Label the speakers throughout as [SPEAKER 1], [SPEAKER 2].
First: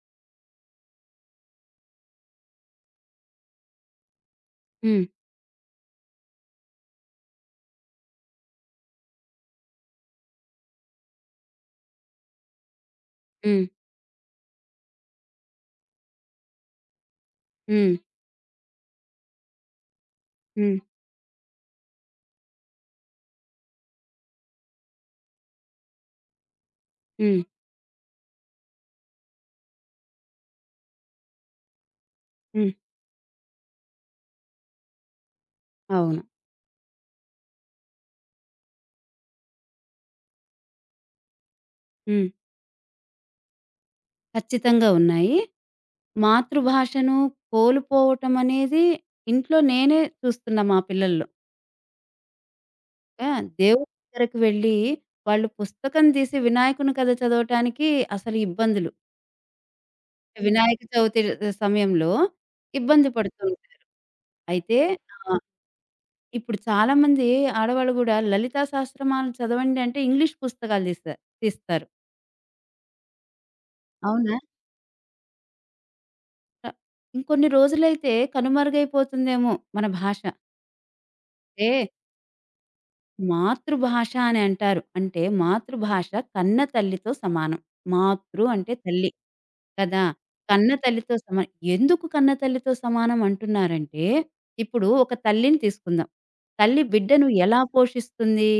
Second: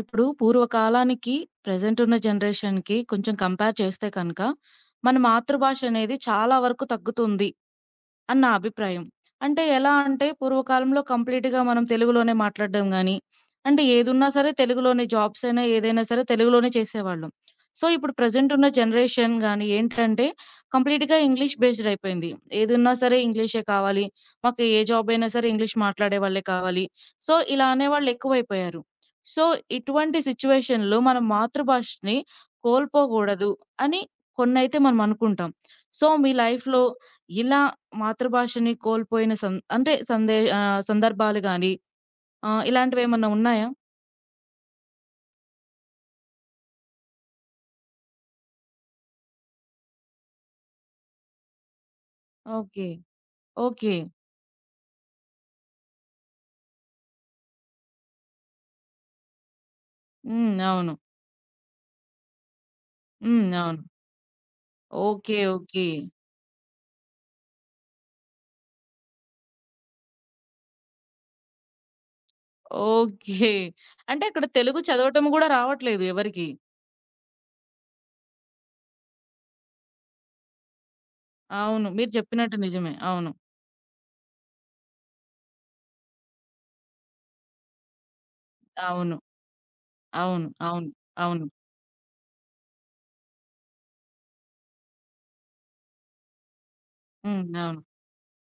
[SPEAKER 1] ఇప్పుడు పూర్వకాలానికి, ప్రెజెంట్ ఉన్న జనరేషన్‌కి కొంచెం కంపేర్ చేస్తే కనుక,
[SPEAKER 2] హ్మ్.
[SPEAKER 1] మన మాతృభాష అనేది చాలా వరకు తగ్గుతుంది. అని నా అభిప్రాయం. అంటే ఎలా అంటే పూర్వకాలంలో కంప్లీట్‌గా మనం తెలుగులోనే మాట్లాడడం గాని,
[SPEAKER 2] హ్మ్.
[SPEAKER 1] అంటే ఏదున్నా సరే తెలుగులోనే జాబ్స్ అయినా ఏదైనా సరే తెలుగులోనే చేసేవాళ్ళం. సో,
[SPEAKER 2] హ్మ్.
[SPEAKER 1] ఇప్పుడు ప్రెజెంట్ ఉన్న జనరేషన్ గాని ఏంటంటే
[SPEAKER 2] హ్మ్.
[SPEAKER 1] కంప్లీట్‌గా ఇంగ్లీష్ బేస్డ్ అయిపోయింది. ఏదున్నా సరే ఇంగ్లీషే కావాలి. మాకు ఏ జాబ్ అయినా సరే ఇంగ్లీష్ మాట్లాడే వాళ్ళే కావాలి. సో,
[SPEAKER 2] హ్మ్.
[SPEAKER 1] ఇలా అనేవాళ్ళు ఎక్కువైపోయారు. సో, ఇటువంటి సిట్యుయేషన్‌లో మన మాతృభాషని
[SPEAKER 2] హ్మ్.
[SPEAKER 1] కోల్పోకూడదు అని కొన్నైతే మనం అనుకుంటాం. సో,
[SPEAKER 2] అవును.
[SPEAKER 1] మీ లైఫ్‌లో ఇలా మాతృభాషని కోల్పోయిన సం అంటే సందే ఆహ్, సందర్భాలు గాని
[SPEAKER 2] హ్మ్.
[SPEAKER 1] ఇలాంటివేమన్నా ఉన్నాయా?
[SPEAKER 2] ఖచ్చితంగా ఉన్నాయి. మాతృభాషను కోల్పోవటం అనేది ఇంట్లో నేనే చూస్తున్నా మా పిల్లల్లో.
[SPEAKER 1] ఓకే.
[SPEAKER 2] ఆ! దేవుడి
[SPEAKER 1] ఓకే.
[SPEAKER 2] దగ్గరకి వెళ్ళి వాళ్ళు పుస్తకం తీసి వినాయకుని కథ చదవటానికి అసలు ఇబ్బందులు.
[SPEAKER 1] హ్మ్.
[SPEAKER 2] వినాయక
[SPEAKER 1] అవును.
[SPEAKER 2] చవితి సమయంలో ఇబ్బంది పడుతూ
[SPEAKER 1] హ్మ్.
[SPEAKER 2] ఉంటారు.
[SPEAKER 1] అవును.
[SPEAKER 2] అయితే ఆ!
[SPEAKER 1] ఓకే. ఓకే.
[SPEAKER 2] ఇప్పుడు చాలామంది ఆడవాళ్ళు గూడా లలితా సహస్రనామాలు చదవండి అంటే ఇంగ్లీష్ పుస్తకాలు తీస్తారు తీస్తారు.
[SPEAKER 1] ఓకే. అంటే
[SPEAKER 2] అవునా?
[SPEAKER 1] అక్కడ తెలుగు చదవటం గూడా రావట్లేదు ఎవరికీ.
[SPEAKER 2] ఇంకొన్ని రోజులైతే కనుమరుగైపోతుందేమో మన భాష. అంటే
[SPEAKER 1] అవును. మీరు చెప్పినట్టు నిజమే. అవును.
[SPEAKER 2] మాతృభాష అని అంటారు. అంటే మాతృభాష కన్న తల్లితో సమానం. మాతృ అంటే తల్లి
[SPEAKER 1] అవును.
[SPEAKER 2] కదా!
[SPEAKER 1] అవును.
[SPEAKER 2] కన్న
[SPEAKER 1] అవును.
[SPEAKER 2] తల్లితో సమా
[SPEAKER 1] అవును.
[SPEAKER 2] ఎందుకు కన్న తల్లితో సమానం అంటున్నారంటే, ఇప్పుడు ఒక తల్లిని తీసుకుందాం. తల్లి బిడ్డను
[SPEAKER 1] హ్మ్.
[SPEAKER 2] ఎలా
[SPEAKER 1] అవును.
[SPEAKER 2] పోషిస్తుంది?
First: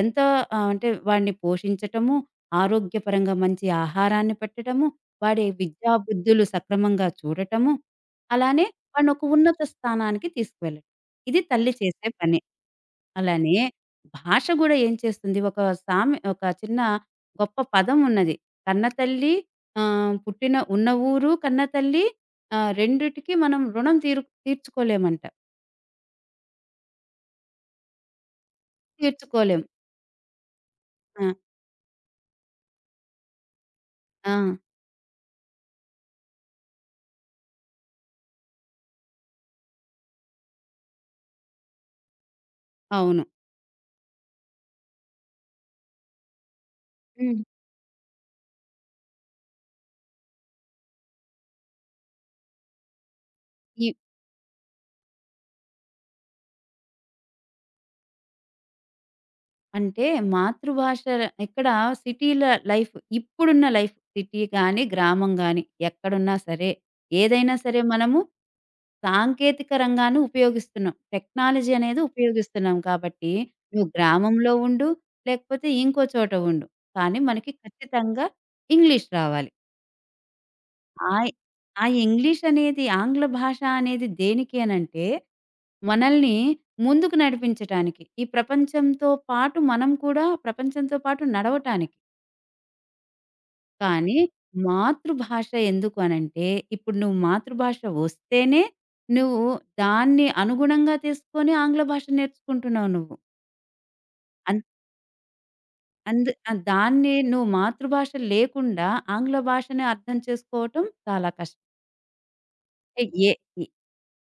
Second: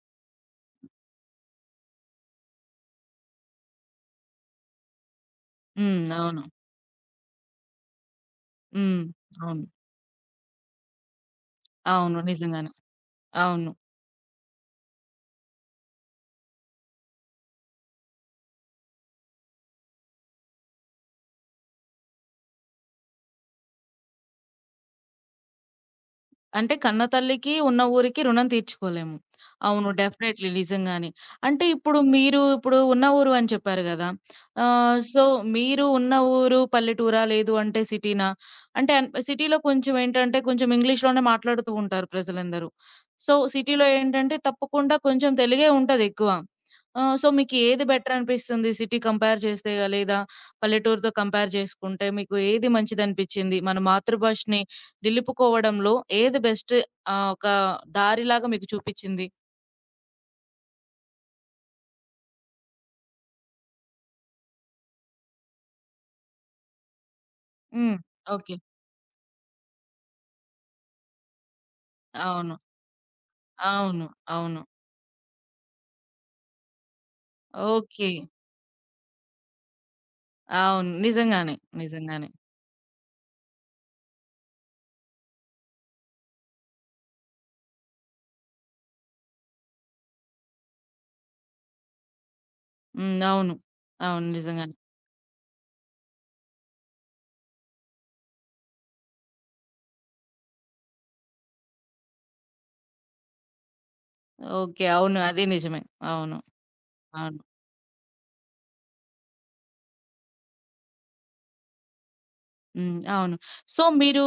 [SPEAKER 2] ఎంత అంటే వాడిని పోషించటము, ఆరోగ్యపరంగా మంచి ఆహారాన్ని పెట్టటము, వాడి విద్యా
[SPEAKER 1] హ్మ్. అవును.
[SPEAKER 2] బుద్ధులు సక్రమంగా చూడటము, అలానే
[SPEAKER 1] హ్మ్.
[SPEAKER 2] వాడిని ఒక ఉన్నత
[SPEAKER 1] అవును.
[SPEAKER 2] స్థానానికి తీసుకువెళ్ళటం. ఇది తల్లి చేసే
[SPEAKER 1] అవును.
[SPEAKER 2] పని.
[SPEAKER 1] నిజంగానే.
[SPEAKER 2] అలానే
[SPEAKER 1] అవును.
[SPEAKER 2] భాష గూడా ఏం చేస్తుంది, ఒక ఒక చిన్న గొప్ప పదం ఉన్నది. కన్నతల్లి, పుట్టిన ఉన్న ఊరు కన్నతల్లి, రెండిటికి మనం రుణం తీర్చుకోలేమంట.
[SPEAKER 1] అంటే కన్నతల్లికి, ఉన్న ఊరికి రుణం తీర్చుకోలేము.
[SPEAKER 2] తీర్చుకోలేం.
[SPEAKER 1] అవును. హ్మ్. డెఫినైట్‌లీ నిజంగానే.
[SPEAKER 2] ఆ!
[SPEAKER 1] అంటే ఇప్పుడు మీరు ఇప్పుడు ఉన్న ఊరు అని చెప్పారు గదా!
[SPEAKER 2] ఆ!
[SPEAKER 1] సో, మీరు ఉన్న ఊరు పల్లెటూరా? లేదు అంటే సిటీనా? అంటే సిటీలో కొంచెం ఏంటంటే కొంచెం ఇంగ్లీష్‌లోనే మాట్లాడుతూ ఉంటారు ప్రజలందరూ.
[SPEAKER 2] అవును.
[SPEAKER 1] సో, సిటీలో ఏంటంటే తప్పకుండా కొంచెం తెలుగే ఉంటదెక్కువ. సో,
[SPEAKER 2] హ్మ్.
[SPEAKER 1] మీకు ఏది బెటర్ అనిపిస్తుంది? సిటీ కంపేర్ చేస్తే లేదా పల్లెటూరుతో కంపేర్ చేసుకుంటే మీకు ఏది మంచిదనిపిచ్చింది? మన
[SPEAKER 2] ఈ
[SPEAKER 1] మాతృభాషని నిలుపుకోవడంలో ఏది బెస్ట్ ఒక దారిలాగా మీకు చూపిచ్చింది?
[SPEAKER 2] అంటే మాతృభాష ఇక్కడ సిటీల లైఫ్, ఇప్పుడున్న లైఫ్ సిటీ గాని, గ్రామం గాని ఎక్కడున్నా సరే, ఏదైనా సరే
[SPEAKER 1] హ్మ్.
[SPEAKER 2] మనము
[SPEAKER 1] ఓకే.
[SPEAKER 2] సాంకేతిక రంగాన్ని ఉపయోగిస్తున్నాం. టెక్నాలజీ అనేది
[SPEAKER 1] అవును.
[SPEAKER 2] ఉపయోగిస్తున్నాం కాబట్టి, నువ్వు
[SPEAKER 1] అవును.
[SPEAKER 2] గ్రామంలో
[SPEAKER 1] అవును.
[SPEAKER 2] ఉండు, లేకపోతే ఇంకో చోట ఉండు. కానీ మనకి
[SPEAKER 1] ఓకే.
[SPEAKER 2] ఖచ్చితంగా ఇంగ్లీష్ రావాలి.
[SPEAKER 1] అవును.
[SPEAKER 2] ఆయ్
[SPEAKER 1] నిజంగానే.
[SPEAKER 2] ఆ
[SPEAKER 1] నిజంగానే.
[SPEAKER 2] ఇంగ్లీష్ అనేది, ఆంగ్ల భాష అనేది దేనికేనంటే, మనల్ని ముందుకు నడిపించటానికి. ఈ ప్రపంచంతో పాటు మనం కూడా ప్రపంచంతో పాటు నడవటానికి.
[SPEAKER 1] హ్మ్. అవును.
[SPEAKER 2] కానీ
[SPEAKER 1] అవును. నిజంగానే.
[SPEAKER 2] మాతృభాష ఎందుకు అనంటే, ఇప్పుడు నువ్వు మాతృభాష వస్తేనే, నువ్వు దాన్ని అనుగుణంగా తీసుకొని ఆంగ్ల భాష నేర్చుకుంటున్నావు నువ్వు. అన్
[SPEAKER 1] ఓకే. అవును. అది నిజమే. అవును.
[SPEAKER 2] దాన్ని
[SPEAKER 1] అవును.
[SPEAKER 2] నువ్వు మాతృభాష లేకుండా ఆంగ్ల భాషని అర్థం చేసుకోవటం చాలా కష్టం.
[SPEAKER 1] హ్మ్.
[SPEAKER 2] ఏ ఏ
[SPEAKER 1] అవును. సో, మీరు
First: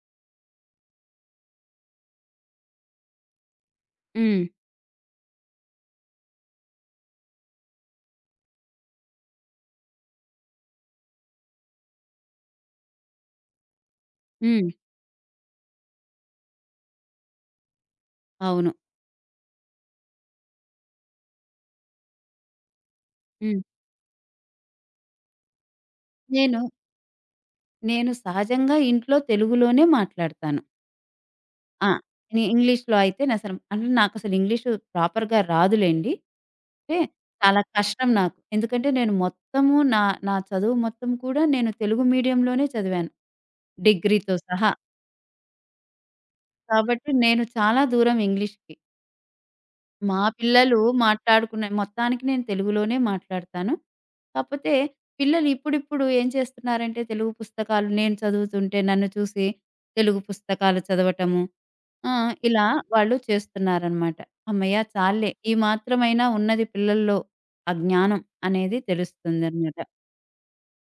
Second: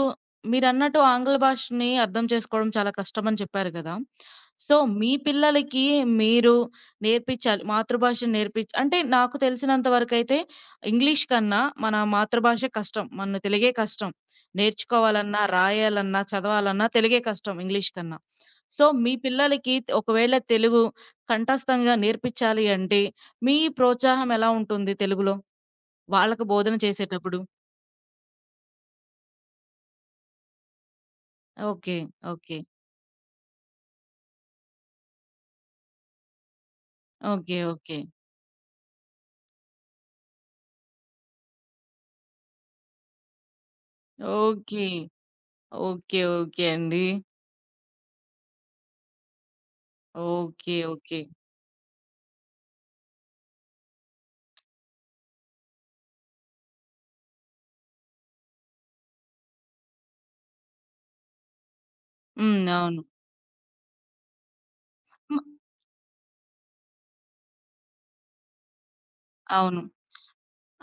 [SPEAKER 1] మీరన్నట్టు ఆంగ్ల భాషని అర్థం చేసుకోవడం చాలా కష్టమని చెప్పారు కదా!
[SPEAKER 2] హ్మ్.
[SPEAKER 1] సో, మీ పిల్లలకి మీరు నేర్పించాలి. మాతృభాష అంటే నాకు తెలిసినంత వరకైతే ఇంగ్లీష్ కన్నా మన మాతృభాష కష్టం. మన తెలుగే కష్టం.
[SPEAKER 2] హ్మ్.
[SPEAKER 1] నేర్చుకోవాలన్నా, రాయాలన్నా, చదవాలన్నా తెలుగే కష్టం ఇంగ్లీష్ కన్నా.
[SPEAKER 2] అవును.
[SPEAKER 1] సో, మీ పిల్లలకి ఒకవేళ తెలుగు కంఠస్థంగా నేర్పించాలి అంటే, మీ
[SPEAKER 2] హ్మ్.
[SPEAKER 1] ప్రోత్సాహం ఎలా ఉంటుంది తెలుగులో? వాళ్ళకి
[SPEAKER 2] నేను,
[SPEAKER 1] బోధన చేసేటప్పుడు?
[SPEAKER 2] నేను సహజంగా ఇంట్లో తెలుగులోనే మాట్లాడతాను. ఆ!
[SPEAKER 1] ఓకే.
[SPEAKER 2] నే
[SPEAKER 1] ఓకే.
[SPEAKER 2] ఇంగ్లీష్‌లో అయితే నేసలు అంటే నాకసలు ఇంగ్లీషు ప్రాపర్‌గా రాదులెండి. అంటే
[SPEAKER 1] ఓకే.
[SPEAKER 2] చాలా
[SPEAKER 1] ఓకే.
[SPEAKER 2] కష్టం నాకు. ఎందుకంటే నేను మొత్తము నా చదువు మొత్తం కూడా నేను తెలుగు మీడియంలోనే చదివాను. డిగ్రీతో సహా.
[SPEAKER 1] ఓకే. ఓకే. ఓకే అండి.
[SPEAKER 2] కాబట్టి నేను చాలా దూరం ఇంగ్లీష్‌కి. మా
[SPEAKER 1] ఓకే.
[SPEAKER 2] పిల్లలు
[SPEAKER 1] ఓకే.
[SPEAKER 2] మాట్లాడుకునే మొత్తానికి నేను తెలుగులోనే మాట్లాడతాను. కాపోతే పిల్లలు ఇప్పుడిప్పుడు ఏం చేస్తున్నారంటే తెలుగు పుస్తకాలు నేను చదువుతుంటే నన్ను చూసి తెలుగు పుస్తకాలు చదవటము. ఆ!
[SPEAKER 1] హ్మ్.
[SPEAKER 2] ఇలా
[SPEAKER 1] అవును.
[SPEAKER 2] వాళ్ళు చేస్తున్నారనమాట. హమ్మయ్య! చాల్లే,
[SPEAKER 1] మ
[SPEAKER 2] ఈ మాత్రమైనా ఉన్నది పిల్లల్లో ఆ జ్ఞానం అనేది తెలుస్తుందనమాట.
[SPEAKER 1] అవును.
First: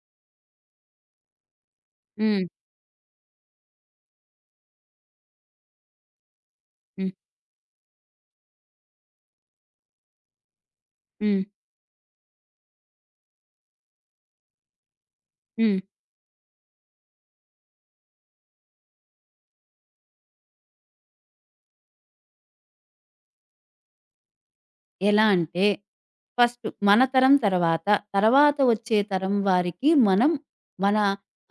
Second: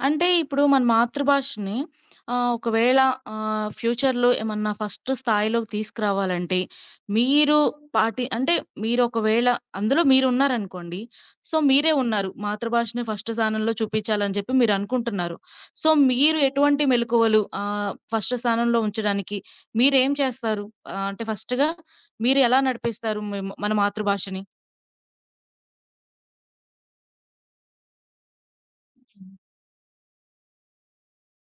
[SPEAKER 1] అంటే ఇప్పుడు మన మాతృభాషని
[SPEAKER 2] హ్మ్.
[SPEAKER 1] ఒకవేళ ఫ్యూచర్‌లో ఏమన్నా ఫస్ట్ స్థాయిలోకి తీసుకురావాలంటే,
[SPEAKER 2] హ్మ్.
[SPEAKER 1] మీరు పాటి అంటే మీరొకవేళ అందులో మీరున్నారనుకోండి.
[SPEAKER 2] హ్మ్.
[SPEAKER 1] సో, మీరే ఉన్నారు. మాతృభాషని ఫస్ట్ స్థానంలో చూపించాలని చెప్పి మీరనుకుంటున్నారు.
[SPEAKER 2] హ్మ్.
[SPEAKER 1] సో, మీరు ఎటువంటి మెళకువలు ఫస్ట్ స్థానంలో ఉంచడానికి మీరేం చేస్తారు? అంటే ఫస్ట్‌గా మీరెలా నడిపిస్తారు మన మాతృభాషని?
[SPEAKER 2] ఎలా అంటే, ఫస్ట్ మన తరం తర్వాత, తర్వాత వచ్చే
[SPEAKER 1] హ్మ్.
[SPEAKER 2] తరం వారికి మనం మన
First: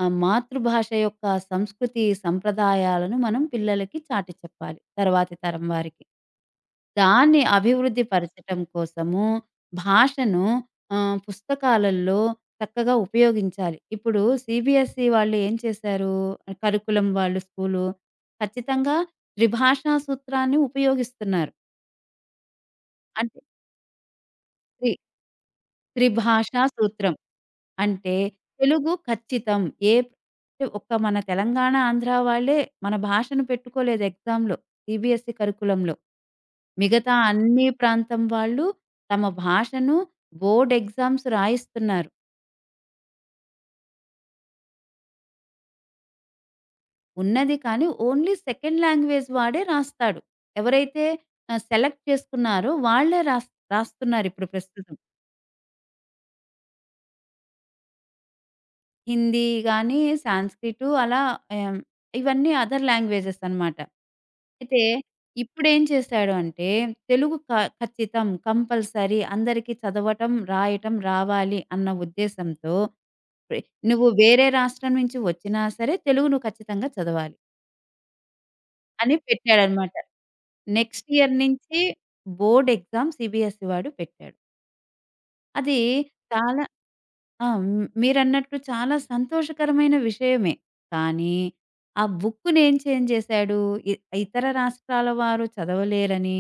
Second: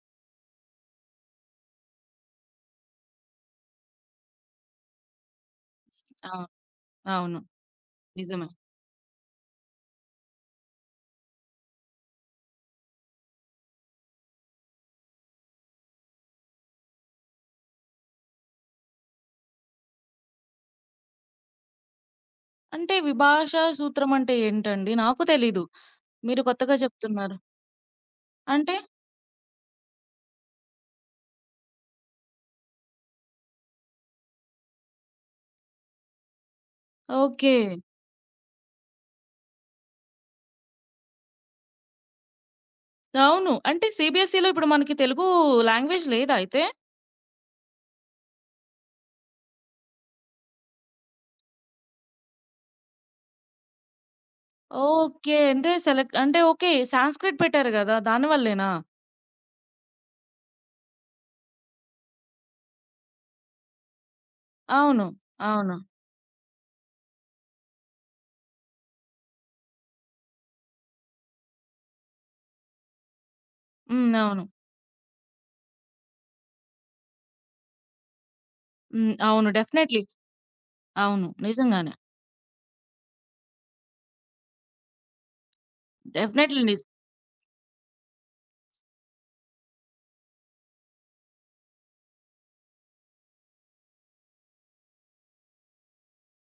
[SPEAKER 2] మాతృభాష యొక్క సంస్కృతి, సంప్రదాయాలను మనం పిల్లలకి చాటి చెప్పాలి. తర్వాతి తరం వారికి.
[SPEAKER 1] అవును. అవును.
[SPEAKER 2] దాన్ని అభివృద్ధి
[SPEAKER 1] నిజమే.
[SPEAKER 2] పరచటం కోసము భాషను పుస్తకాలల్లో చక్కగా ఉపయోగించాలి. ఇప్పుడు సీబీఎస్‌ఈ వాళ్ళు ఏం చేశారు? కరికులం వాళ్ళు స్కూలు ఖచ్చితంగా త్రిభాషా సూత్రాన్ని ఉపయోగిస్తున్నారు.
[SPEAKER 1] అంటే
[SPEAKER 2] అంటే
[SPEAKER 1] విభాషా సూత్రం అంటే
[SPEAKER 2] త్రి
[SPEAKER 1] ఏంటండి? నాకు తెలీదు. మీరు
[SPEAKER 2] త్రిభాషా
[SPEAKER 1] కొత్తగా
[SPEAKER 2] సూత్రం.
[SPEAKER 1] చెప్తున్నారు.
[SPEAKER 2] అంటే
[SPEAKER 1] అంటే
[SPEAKER 2] తెలుగు ఖచ్చితం. ఏ అంటే ఒక్క మన తెలంగాణ, ఆంధ్ర వాళ్ళే మన భాషను పెట్టుకోలేదు ఎగ్జామ్‌లో. సీబీఎస్‌ఈ కరిక్యులంలో. మిగతా
[SPEAKER 1] ఓకే.
[SPEAKER 2] అన్ని ప్రాంతం వాళ్ళు తమ భాషను బోర్డ్ ఎగ్జామ్స్ రాయిస్తున్నారు.
[SPEAKER 1] అవును. అంటే సీబీఎస్ఈలో ఇప్పుడు మనకి తెలుగు లాంగ్వేజ్ లేదా అయితే?
[SPEAKER 2] ఉన్నది కానీ ఓన్లీ సెకండ్ లాంగ్వేజ్ వాడే రాస్తాడు. ఎవరైతే సెలెక్ట్ చేసుకున్నారో వాళ్ళే రాస్తున్నారిప్పుడు ప్రస్తుతం.
[SPEAKER 1] ఓకే. అంటే సెలెక్ట్ అంటే ఓకే. సాంస్క్రిట్ పెట్టారు గదా! దాని వల్లేనా?
[SPEAKER 2] హిందీ గాని, సాంస్క్రిటు అలా ఆహ్, ఇవన్నీ అదర్ లాంగ్వేజెస్ అనమాట. అయితే
[SPEAKER 1] అవును. అవును.
[SPEAKER 2] ఇప్పుడేం చేశాడు అంటే, తెలుగు ఖచ్చితం, కంపల్సరీ అందరికీ చదవటం, రాయటం రావాలి అన్న ఉద్దేశంతో ప్రె నువ్వు
[SPEAKER 1] హ్మ్. అవును.
[SPEAKER 2] వేరే రాష్ట్రం నుంచి వచ్చినా సరే, తెలుగు నువ్వు ఖచ్చితంగా చదవాలి
[SPEAKER 1] హ్మ్.
[SPEAKER 2] అని
[SPEAKER 1] అవును.
[SPEAKER 2] పెట్టాడనమాట.
[SPEAKER 1] డెఫినైట్‌లీ.
[SPEAKER 2] నెక్స్ట్
[SPEAKER 1] అవును.
[SPEAKER 2] ఇయర్ నుంచి
[SPEAKER 1] నిజంగానే.
[SPEAKER 2] బోర్డ్ ఎగ్జామ్ సీబీఎస్‌ఈ వాడు పెట్టాడు. అది
[SPEAKER 1] డెఫినైట్‌లీ
[SPEAKER 2] చాలా ఆ! హ్మ్. మీరన్నట్టు చాలా సంతోషకరమైన విషయమే. కానీ, ఆ బుక్కుని ఏం చేంజ్ చేశాడు, ఇ ఇతర రాష్ట్రాల వారు చదవలేరని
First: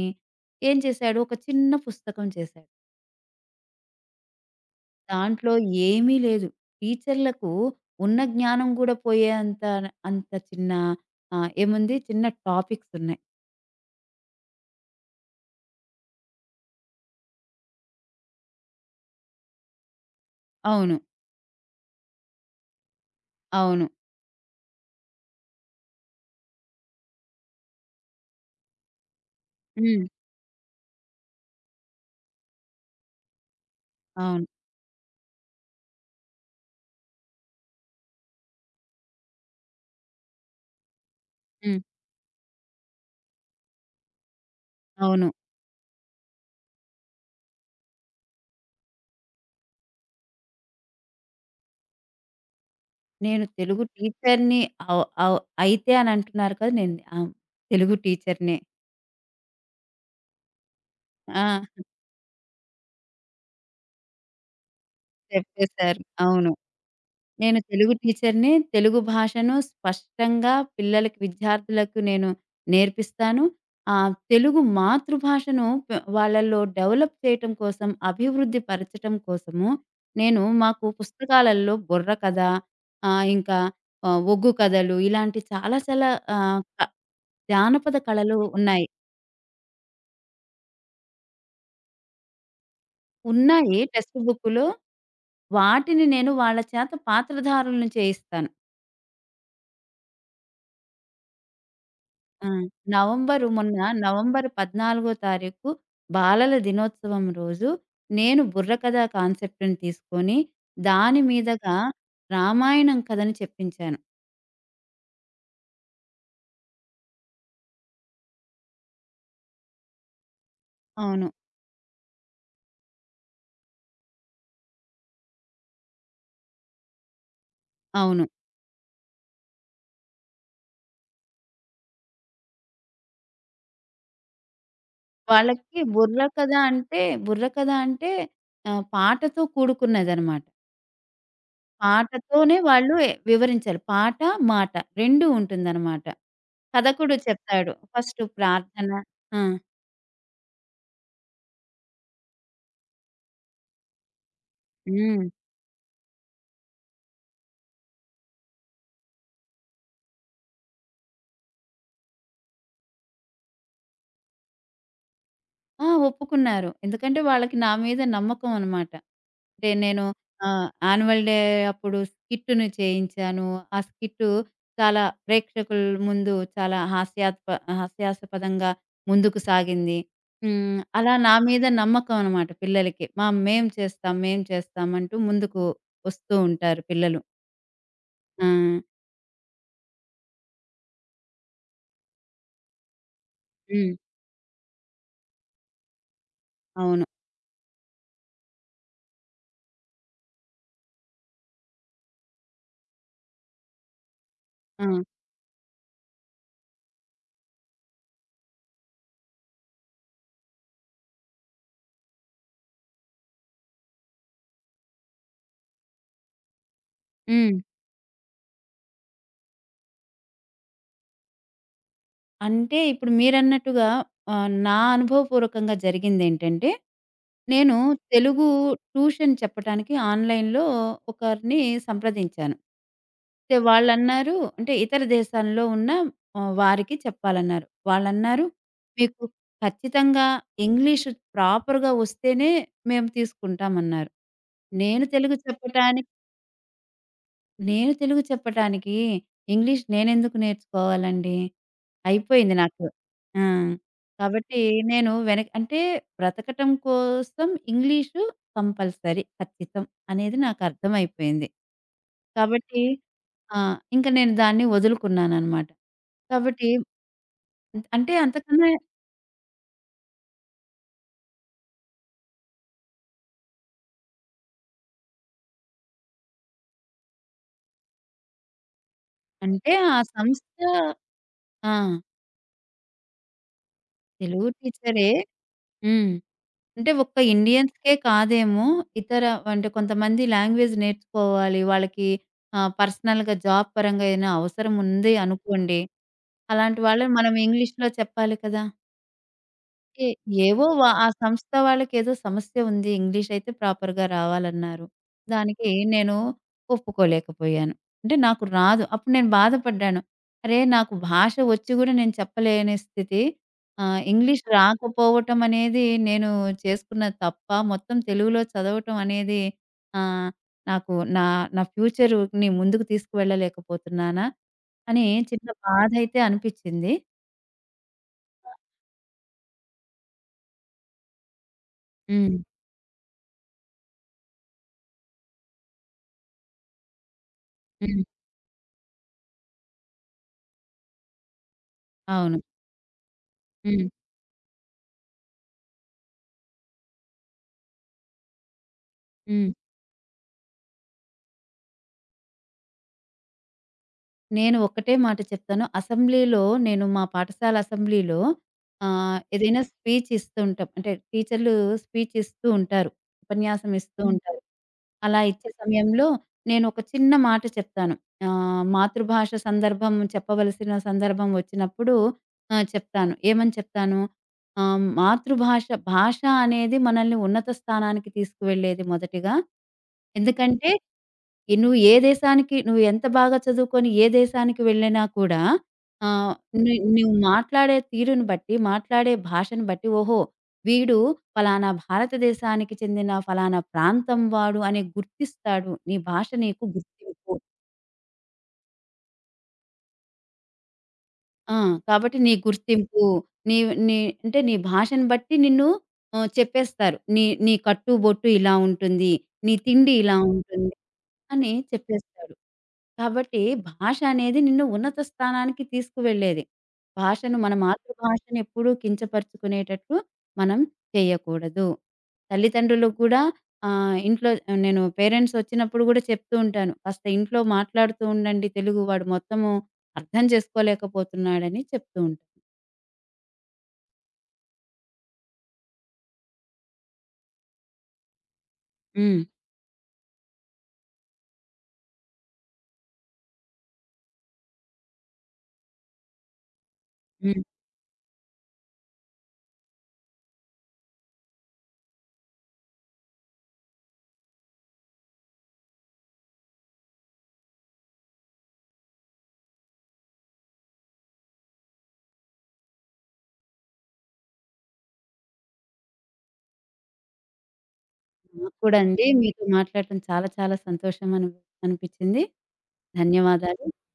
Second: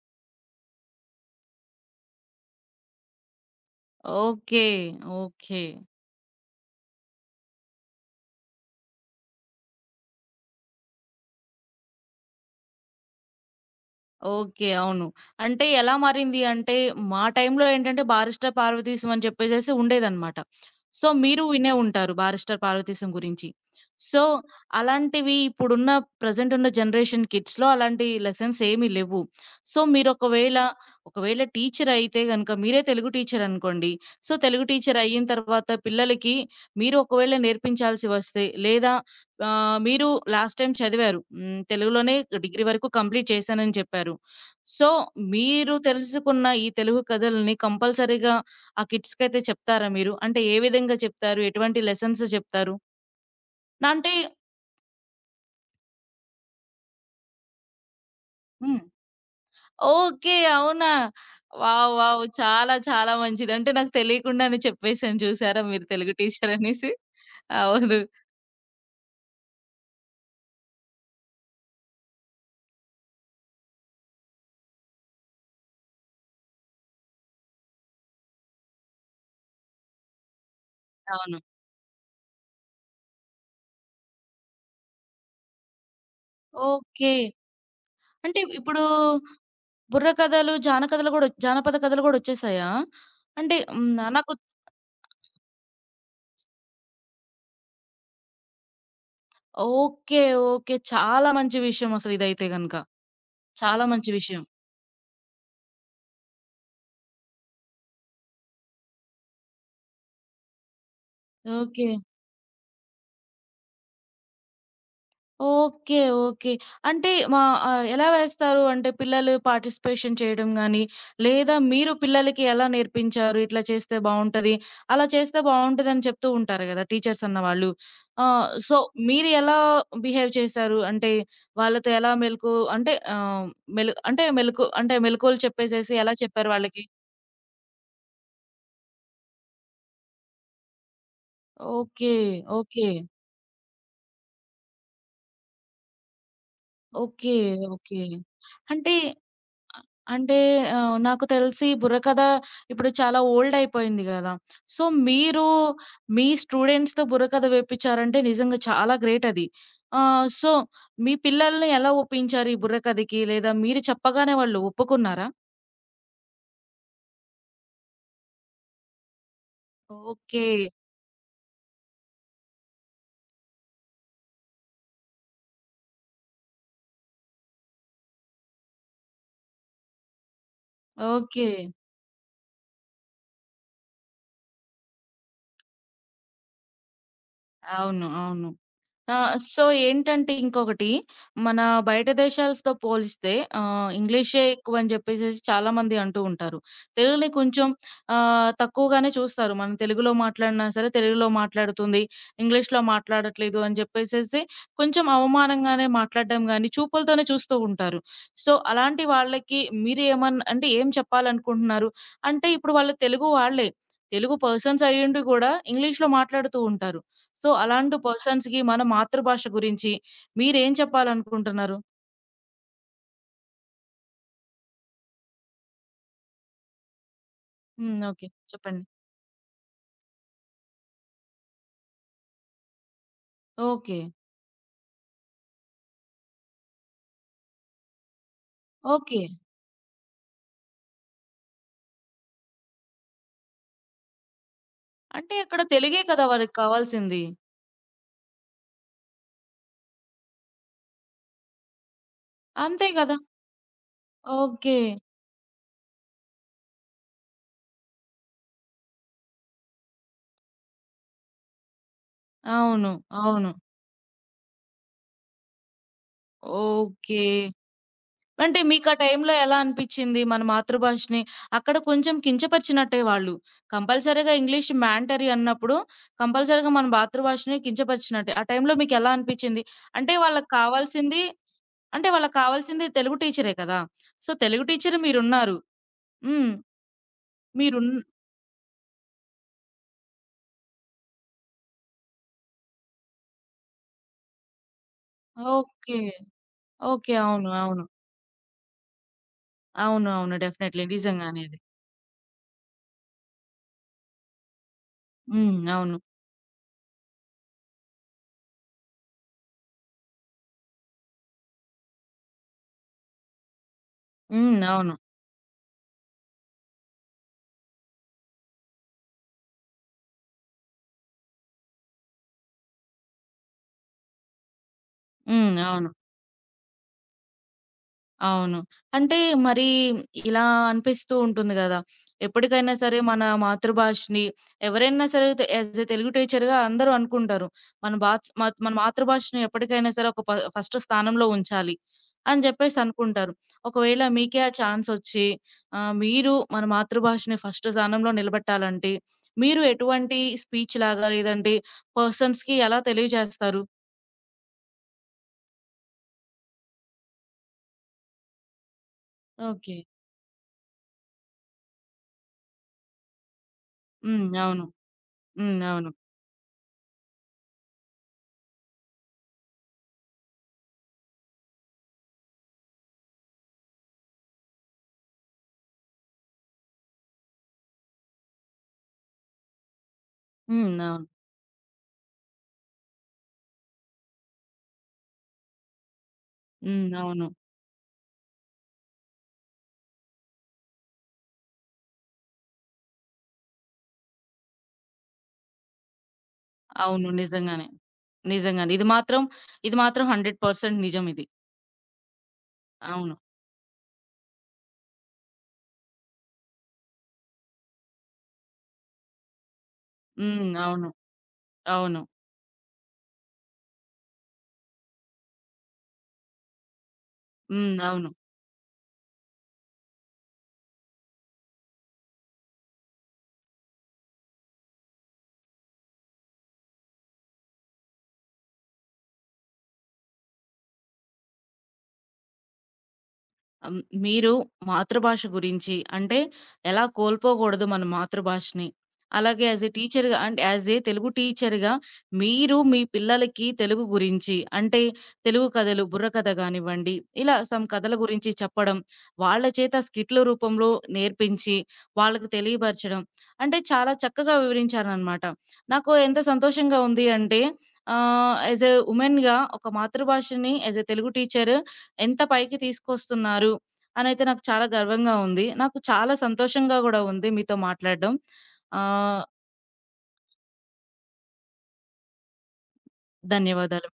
[SPEAKER 2] ఏం చేశాడు, ఒక చిన్న పుస్తకం చేశాడు.
[SPEAKER 1] ఓకే.
[SPEAKER 2] దాంట్లో
[SPEAKER 1] ఓకే.
[SPEAKER 2] ఏమీ లేదు. టీచర్లకు ఉన్న జ్ఞానం కూడా పోయేంత అంత అంత చిన్న ఏముంది, చిన్న టాపిక్స్ ఉన్నాయి.
[SPEAKER 1] ఓకే. అవును. అంటే ఎలా మారింది అంటే, మా టైంలో ఏంటంటే 'బారిస్టర్ పార్వతీశం' అని చెప్పేసేసి ఉండేదనమాట.
[SPEAKER 2] అవును.
[SPEAKER 1] సో, మీరు వినే ఉంటారు 'బారిస్టర్ పార్వతీశం' గురించి.
[SPEAKER 2] అవును.
[SPEAKER 1] సో, అలాంటివి ఇప్పుడున్న ప్రెజెంట్ ఉన్న జనరేషన్ కిడ్స్‌లో అలాంటి లెసన్స్ ఏమీ లెవ్వు. సో,
[SPEAKER 2] హ్మ్.
[SPEAKER 1] మీరొకవేళ, ఒకవేళ ఒకవేళ టీచర్ అయితే గనక మీరే తెలుగు టీచర్ అనుకోండి. సో,
[SPEAKER 2] అవును.
[SPEAKER 1] తెలుగు టీచర్ అయిన తర్వాత పిల్లలకి మీరు ఒకవేళ నేర్పించాల్సి వస్తే లేదా మీరు లాస్ట్ టైమ్ చదివారు. హ్మ్.
[SPEAKER 2] హ్మ్.
[SPEAKER 1] తెలుగులోనే డిగ్రీ వరకు కంప్లీట్ చేశానని చెప్పారు. సో,
[SPEAKER 2] అవును.
[SPEAKER 1] మీరు తెలుసుకున్న ఈ తెలుగు కథలని కంపల్సరీగా ఆ కిడ్స్‌కైతే చెప్తారా మీరు? అంటే ఏ విధంగా చెప్తారు? ఎటువంటి లెసన్స్ చెప్తారు?
[SPEAKER 2] నేను తెలుగు
[SPEAKER 1] నా అంటే
[SPEAKER 2] టీచర్‌ని. అవ్ అవ్ అయితే అని అంటున్నారు కదా! నేను తెలుగు టీచర్‌నే.
[SPEAKER 1] హ్మ్. ఓకే. అవునా?
[SPEAKER 2] ఆ!
[SPEAKER 1] వావ్! వావ్! చాలా చాలా మంచిది. అంటే నాకు తెలియకుండానే చెప్పేసాను చూసారా మీరు
[SPEAKER 2] చెప్పేసారు.
[SPEAKER 1] తెలుగు
[SPEAKER 2] అవును.
[SPEAKER 1] టీచర్ అనేసి.
[SPEAKER 2] నేను తెలుగు
[SPEAKER 1] అవును.
[SPEAKER 2] టీచర్‌ని. తెలుగు భాషను స్పష్టంగా పిల్లలకి, విద్యార్థులకు నేను నేర్పిస్తాను. ఆహ్, తెలుగు మాతృభాషను వాళ్ళలో డెవలప్ చేయటం కోసం, అభివృద్ధి పరచటం కోసము నేను, మాకు
[SPEAKER 1] అవును.
[SPEAKER 2] పుస్తకాలలో బుర్ర కథ, ఇంకా ఒగ్గు కథలు, ఇలాంటి చాలా చాలా ఆహ్, క
[SPEAKER 1] ఓకే.
[SPEAKER 2] జానపద కళలు
[SPEAKER 1] అంటే ఇప్పుడు
[SPEAKER 2] ఉన్నాయి.
[SPEAKER 1] బుర్ర కథలు, జానకథలు గూడా జానపద కథలు గూడొచ్చేసాయా? అంటే
[SPEAKER 2] ఉన్నాయి
[SPEAKER 1] హ్మ్.
[SPEAKER 2] టెక్స్ట్
[SPEAKER 1] నాకు
[SPEAKER 2] బుక్‌లో. వాటిని నేను వాళ్ళ చేత పాత్రధారులను చేయిస్తాను.
[SPEAKER 1] ఓకే. ఓకే. చాలా మంచి విషయం అసలిదైతే
[SPEAKER 2] ఆ!
[SPEAKER 1] గనక.
[SPEAKER 2] మొన్న
[SPEAKER 1] చాలా మంచి విషయం.
[SPEAKER 2] నవంబర్ 14 తారీఖు బాలల దినోత్సవం రోజు నేను బుర్రకథ కాన్సెప్ట్‌ని తీసుకొని, దాని మీదగా
[SPEAKER 1] ఓకే.
[SPEAKER 2] రామాయణం కథని చెప్పించాను.
[SPEAKER 1] ఓకే. ఓకే. అంటే మా ఎలా వేస్తారు? అంటే పిల్లలు పార్టిసిపేషన్ చేయడం గాని,
[SPEAKER 2] అవును.
[SPEAKER 1] లేదా మీరు పిల్లలకి ఎలా నేర్పించారు? ఇట్లా చేస్తే బావుంటది. అలా చేస్తే బావుంటదని చెప్తూ ఉంటారు గదా! టీచర్స్ అన్నవాళ్ళు.
[SPEAKER 2] అవును.
[SPEAKER 1] సో, మీరు ఎలా బిహేవ్ చేశారు? అంటే వాళ్ళతో ఎలా మెలుకు అంటే ఆహ్, మెలు అంటే మెలుకు అంటే మెలుకువలు
[SPEAKER 2] వాళ్ళకి
[SPEAKER 1] చెప్పేసేసి ఎలా చెప్పారు
[SPEAKER 2] బుర్రకథ
[SPEAKER 1] వాళ్ళకి?
[SPEAKER 2] అంటే, బుర్రకథ అంటే పాటతో కూడుకున్నదనమాట.
[SPEAKER 1] ఓకే.
[SPEAKER 2] పాటతోనే
[SPEAKER 1] ఓకే.
[SPEAKER 2] వాళ్ళు వివరించాలి. పాట, మాట 2 ఉంటుందనమాట. కథకుడు
[SPEAKER 1] ఓకే.
[SPEAKER 2] చెప్తాడు.
[SPEAKER 1] ఓకే.
[SPEAKER 2] ఫస్ట్ ప్రార్థన.
[SPEAKER 1] అంటే
[SPEAKER 2] ఆ!
[SPEAKER 1] అంటే నాకు తెలిసి బుర్రకథ ఇప్పుడు చాలా ఓల్డ్ అయిపోయింది గదా! సో,
[SPEAKER 2] హ్మ్.
[SPEAKER 1] మీరు మీ స్టూడెంట్స్‌తో బుర్రకథ వేపిచ్చారంటే నిజంగా చాలా గ్రేట్ అది. సో, మీ పిల్లల్ని ఎలా ఒప్పించారు ఈ బుర్రకథకి? లేదా మీరు చెప్పగానే వాళ్ళు ఒప్పుకున్నారా?
[SPEAKER 2] ఆ! ఒప్పుకున్నారు. ఎందుకంటే వాళ్ళకి నా మీద నమ్మకం అనమాట. అంటే నేను
[SPEAKER 1] ఓకే.
[SPEAKER 2] యాన్యువల్ డే అప్పుడు స్కిట్‌ని చేయించాను. ఆ స్కిట్ చాలా ప్రేక్షకుల ముందు చాలా హాస్యాస్పదంగా ముందుకు సాగింది. హ్మ్. అలా నా
[SPEAKER 1] ఓకే.
[SPEAKER 2] మీద నమ్మకం అనమాట పిల్లలకి. మేం చేస్తాం, మేం చేస్తాం అంటూ ముందుకు వస్తూ ఉంటారు పిల్లలు.
[SPEAKER 1] అవును.
[SPEAKER 2] ఆ!
[SPEAKER 1] అవును. ఆ! సో, ఏంటంటే ఇంకొకటి, మన బయట దేశాలతో పోలిస్తే
[SPEAKER 2] హ్మ్.
[SPEAKER 1] ఇంగ్లీషే ఎక్కువని జెప్పేసేసి చాలామంది అంటూ ఉంటారు.
[SPEAKER 2] అవును.
[SPEAKER 1] తెలుగుని కొంచెం తక్కువగానే చూస్తారు. మనం తెలుగులో మాట్లాడినా సరే, తెలుగులో మాట్లాడుతుంది, ఇంగ్లీష్‌లో మాట్లాడట్లేదు అని జెప్పేసేసి
[SPEAKER 2] ఆ!
[SPEAKER 1] కొంచెం అవమానంగానే మాట్లాడడం గానీ, చూపులతోనే చూస్తూ ఉంటారు. సో, అలాంటి వాళ్ళకి మీరేమన్ అంటే ఏం చెప్పాలనుకుంటున్నారు? అంటే ఇప్పుడు వాళ్ళు తెలుగు వాళ్ళే. తెలుగు పర్సన్స్ అయ్యుండి గూడా ఇంగ్లీష్‌లో మాట్లాడుతూ ఉంటారు. సో,
[SPEAKER 2] హ్మ్.
[SPEAKER 1] అలాంటి పర్సన్స్‌కి మన మాతృభాష గురించి మీరేం చెప్పాలనుకుంటున్నారు?
[SPEAKER 2] అంటే ఇప్పుడు మీరన్నట్టుగా నా అనుభవపూర్వకంగా జరిగిందేంటంటే, నేను
[SPEAKER 1] హ్మ్. ఓకే.
[SPEAKER 2] తెలుగు
[SPEAKER 1] చెప్పండి.
[SPEAKER 2] ట్యూషన్ చెప్పటానికి ఆన్‌లైన్‌లో ఒకరిని సంప్రదించాను. అయితే
[SPEAKER 1] ఓకే.
[SPEAKER 2] వాళ్ళన్నారు, అంటే ఇతర దేశాల్లో ఉన్న వారికి చెప్పాలన్నారు. వాళ్ళన్నారు,
[SPEAKER 1] ఓకే.
[SPEAKER 2] "మీకు ఖచ్చితంగా ఇంగ్లీష్ ప్రాపర్‌గా వస్తేనే మేము తీసుకుంటాం" అన్నారు. నేను
[SPEAKER 1] అంటే
[SPEAKER 2] తెలుగు
[SPEAKER 1] అక్కడ తెలుగే
[SPEAKER 2] చెప్పటాని
[SPEAKER 1] కదా! వాళ్ళకి కావాల్సింది.
[SPEAKER 2] నేను తెలుగు చెప్పటానికి ఇంగ్లీష్ నేనెందుకు నేర్చుకోవాలండి? అయిపోయింది నాకు.
[SPEAKER 1] అంతే గదా!
[SPEAKER 2] ఆ! కాబట్టి
[SPEAKER 1] ఓకే.
[SPEAKER 2] నేను వెనక్ అంటే బ్రతకటం కోసం ఇంగ్లీషు కంపల్సరీ, ఖచ్చితం అనేది నాకర్థమైపోయింది. కాబట్టి
[SPEAKER 1] అవును. అవును.
[SPEAKER 2] ఆ! ఇంక నేను దాన్ని వదులుకున్నాననమాట. కాబట్టి
[SPEAKER 1] ఓకే.
[SPEAKER 2] అంటే
[SPEAKER 1] అంటే
[SPEAKER 2] అంతకన్నా,
[SPEAKER 1] మీకు ఆ టైంలో ఎలా అనిపిచ్చింది? మన మాతృభాషని అక్కడ కొంచెం కించపరిచినట్టే వాళ్ళు. కంపల్సరీగా ఇంగ్లీష్ మాండటరీ అన్నప్పుడు కంపల్సరీగా మన మాతృభాషని కించపరిచినట్టే. ఆ టైంలో మీకెలా అనిపిచ్చింది?
[SPEAKER 2] అంటే ఆ
[SPEAKER 1] అంటే వాళ్ళకి
[SPEAKER 2] సంస్థ.
[SPEAKER 1] కావాల్సింది
[SPEAKER 2] ఆ!
[SPEAKER 1] అంటే వాళ్ళకి కావాల్సింది తెలుగు టీచరే కదా! సో,
[SPEAKER 2] తెలుగు
[SPEAKER 1] తెలుగు టీచర్
[SPEAKER 2] టీచరే.
[SPEAKER 1] మీరున్నారు.
[SPEAKER 2] హ్మ్.
[SPEAKER 1] హ్మ్.
[SPEAKER 2] అంటే ఒక్క
[SPEAKER 1] మీరున్
[SPEAKER 2] ఇండియన్స్‌కే కాదేమో. ఇతర అంటే కొంతమంది లాంగ్వేజ్ నేర్చుకోవాలి. వాళ్ళకి పర్సనల్‌గా జాబ్ పరంగా ఏదైనా అవసరం ఉంది అనుకోండి.
[SPEAKER 1] ఓకే.
[SPEAKER 2] అలాంటి వాళ్ళని
[SPEAKER 1] ఓకే.
[SPEAKER 2] మనం
[SPEAKER 1] అవును. అవును.
[SPEAKER 2] ఇంగ్లీష్‌లో చెప్పాలి కదా! ఏ
[SPEAKER 1] అవును. అవును.
[SPEAKER 2] ఏవో
[SPEAKER 1] డెఫినైట్‌లీ.
[SPEAKER 2] వా ఆ
[SPEAKER 1] నిజంగానే
[SPEAKER 2] సంస్థ
[SPEAKER 1] అది.
[SPEAKER 2] వాళ్ళకేదో సమస్య ఉంది. ఇంగ్లీష్ అయితే ప్రాపర్‌గా రావాలన్నారు.
[SPEAKER 1] హ్మ్.
[SPEAKER 2] దానికి
[SPEAKER 1] అవును.
[SPEAKER 2] నేను ఒప్పుకోలేకపోయాను. అంటే నాకు రాదు. అప్పుడు నేను బాధపడ్డాను. అరే! నాకు భాష వచ్చి గూడా నేను చెప్పలేని స్థితి. ఆహ్, ఇంగ్లీష్
[SPEAKER 1] హ్మ్. అవును.
[SPEAKER 2] రాకపోవటం అనేది నేను చేసుకున్న తప్ప. మొత్తం తెలుగులో చదవటం అనేది ఆహ్, నాకు, నా నా ఫ్యూచర్‌ని ముందుకు తీసుకువెళ్ళలేకపోతున్నానా? అని చిన్న
[SPEAKER 1] హ్మ్. అవును.
[SPEAKER 2] బాధ అయితే అనిపిచ్చింది.
[SPEAKER 1] అవును. అంటే మరి ఇలా అనిపిస్తూ ఉంటుంది గదా!
[SPEAKER 2] హ్మ్.
[SPEAKER 1] ఎప్పటికైనా సరే మన మాతృభాషని ఎవరైనా సరే యాస్ ఎ తెలుగు టీచర్‌గా అందరూ అనుకుంటారు. మన
[SPEAKER 2] హ్మ్.
[SPEAKER 1] బాత్ మా మన మాతృభాషని ఎప్పటికైనా సరే ఒక ఫస్ట్ స్థానంలో ఉంచాలి
[SPEAKER 2] అవును.
[SPEAKER 1] అని జెప్పేసి అనుకుంటారు.
[SPEAKER 2] హ్మ్.
[SPEAKER 1] ఒకవేళ మీకే ఆ ఛాన్సొచ్చి మీరు మన మాతృభాషని ఫస్ట్ స్థానంలో నిలబెట్టాలంటే
[SPEAKER 2] హ్మ్.
[SPEAKER 1] మీరు ఎటువంటి స్పీచ్‌లాగా లేదంటే పర్సన్స్‌కి ఎలా తెలియజేస్తారు?
[SPEAKER 2] నేను ఒక్కటే మాట చెప్తాను. అసెంబ్లీలో, నేను మా పాఠశాల అసెంబ్లీలో ఏదైనా
[SPEAKER 1] ఓకే.
[SPEAKER 2] స్పీచ్ ఇస్తుంటాం. అంటే టీచర్‌లు స్పీచ్ ఇస్తూ ఉంటారు. ఉపన్యాసం ఇస్తూ హ్మ్
[SPEAKER 1] హ్మ్.
[SPEAKER 2] ఉంటారు.
[SPEAKER 1] అవును.
[SPEAKER 2] అలా ఇచ్చే
[SPEAKER 1] హ్మ్. అవును.
[SPEAKER 2] సమయంలో నేను ఒక చిన్న మాట చెప్తాను. ఆహ్, మాతృభాష సందర్భం చెప్పవలసిన సందర్భం వచ్చినప్పుడు చెప్తాను. ఏమని చెప్తాను? ఆహ్, మాతృభాష భాష అనేది మనల్ని ఉన్నత స్థానానికి తీసుకువెళ్ళేది మొదటిగా.
[SPEAKER 1] హ్మ్.
[SPEAKER 2] ఎందుకంటే
[SPEAKER 1] అవును.
[SPEAKER 2] నువ్వు ఏ దేశానికి, నువ్వు ఎంత బాగా చదువుకొని ఏ దేశానికి వెళ్ళినా కూడా ఆహ్, నీ
[SPEAKER 1] హ్మ్.
[SPEAKER 2] నువ్వు
[SPEAKER 1] అవును.
[SPEAKER 2] మాట్లాడే తీరుని బట్టి, మాట్లాడే భాషను బట్టి, ఓహో! వీడు ఫలానా భారతదేశానికి చెందిన ఫలానా ప్రాంతం వాడు అని గుర్తిస్తాడు. నీ భాష నీకు
[SPEAKER 1] అవును.
[SPEAKER 2] గుర్తింపు.
[SPEAKER 1] నిజంగానే. నిజంగానే. ఇది మాత్రం 100% నిజం ఇది.
[SPEAKER 2] ఆ! కాబట్టి నీ గుర్తింపు,
[SPEAKER 1] అవును.
[SPEAKER 2] నీ నీ అంటే నీ భాషను బట్టి నిన్ను చెప్పేస్తారు. నీ నీ కట్టు, బొట్టు ఇలా ఉంటుంది. నీ తిండి ఇలా
[SPEAKER 1] హ్మ్.
[SPEAKER 2] ఉంటుంది.
[SPEAKER 1] అవును.
[SPEAKER 2] అని
[SPEAKER 1] అవును.
[SPEAKER 2] చెప్పేస్తాడు. కాబట్టి భాష అనేది నిన్ను ఉన్నత స్థానానికి తీసుకువెళ్ళేది. భాషను, మన
[SPEAKER 1] హ్మ్. అవును.
[SPEAKER 2] మాతృభాషను ఎప్పుడూ కించపరుచుకునేటట్లు మనం చేయకూడదు. తల్లిదండ్రులు కూడా ఇంట్లో, నేను పేరెంట్స్ వచ్చినప్పుడు కూడా చెప్తూ ఉంటాను. కాస్త ఇంట్లో మాట్లాడుతూ ఉండండి తెలుగు. వాడు మొత్తము అర్థం చేసుకోలేకపోతున్నాడని చెప్తూ ఉంటాను.
[SPEAKER 1] మీరు మాతృభాష గురించి అంటే ఎలా కోల్పోకూడదు మన మాతృభాషని.
[SPEAKER 2] హ్మ్.
[SPEAKER 1] అలాగే యాస్ ఎ టీచర్‌గా అంటే యాస్ ఎ తెలుగు టీచర్‌గా మీరు మీ పిల్లలకి తెలుగు గురించి అంటే తెలుగు కథలు, బుర్రకథ గానివ్వండి, ఇలా
[SPEAKER 2] హ్మ్.
[SPEAKER 1] సమ్ కథల గురించి చెప్పడం, వాళ్ళ చేత స్కిట్‌ల రూపంలో నేర్పించి, వాళ్ళకి తెలియపరచడం అంటే చాలా చక్కగా వివరించారనమాట. నాకు ఎంత సంతోషంగా ఉంది అంటే యాస్ ఎ వుమెన్‌గా ఒక మాతృభాషని యాస్ ఎ తెలుగు టీచర్ ఎంత పైకి తీసుకొస్తున్నారు అనైతే నాకు చాలా గర్వంగా ఉంది. నాకు చాలా సంతోషంగా గూడా ఉంది మీతో మాట్లాడడం.
[SPEAKER 2] నాకు కూడా అండి
[SPEAKER 1] ఆహ్,
[SPEAKER 2] మీతో మాట్లాడటం చాలా చాలా సంతోషం అని అనిపించింది. ధన్యవాదాలు.
[SPEAKER 1] ధన్యవాదాలు.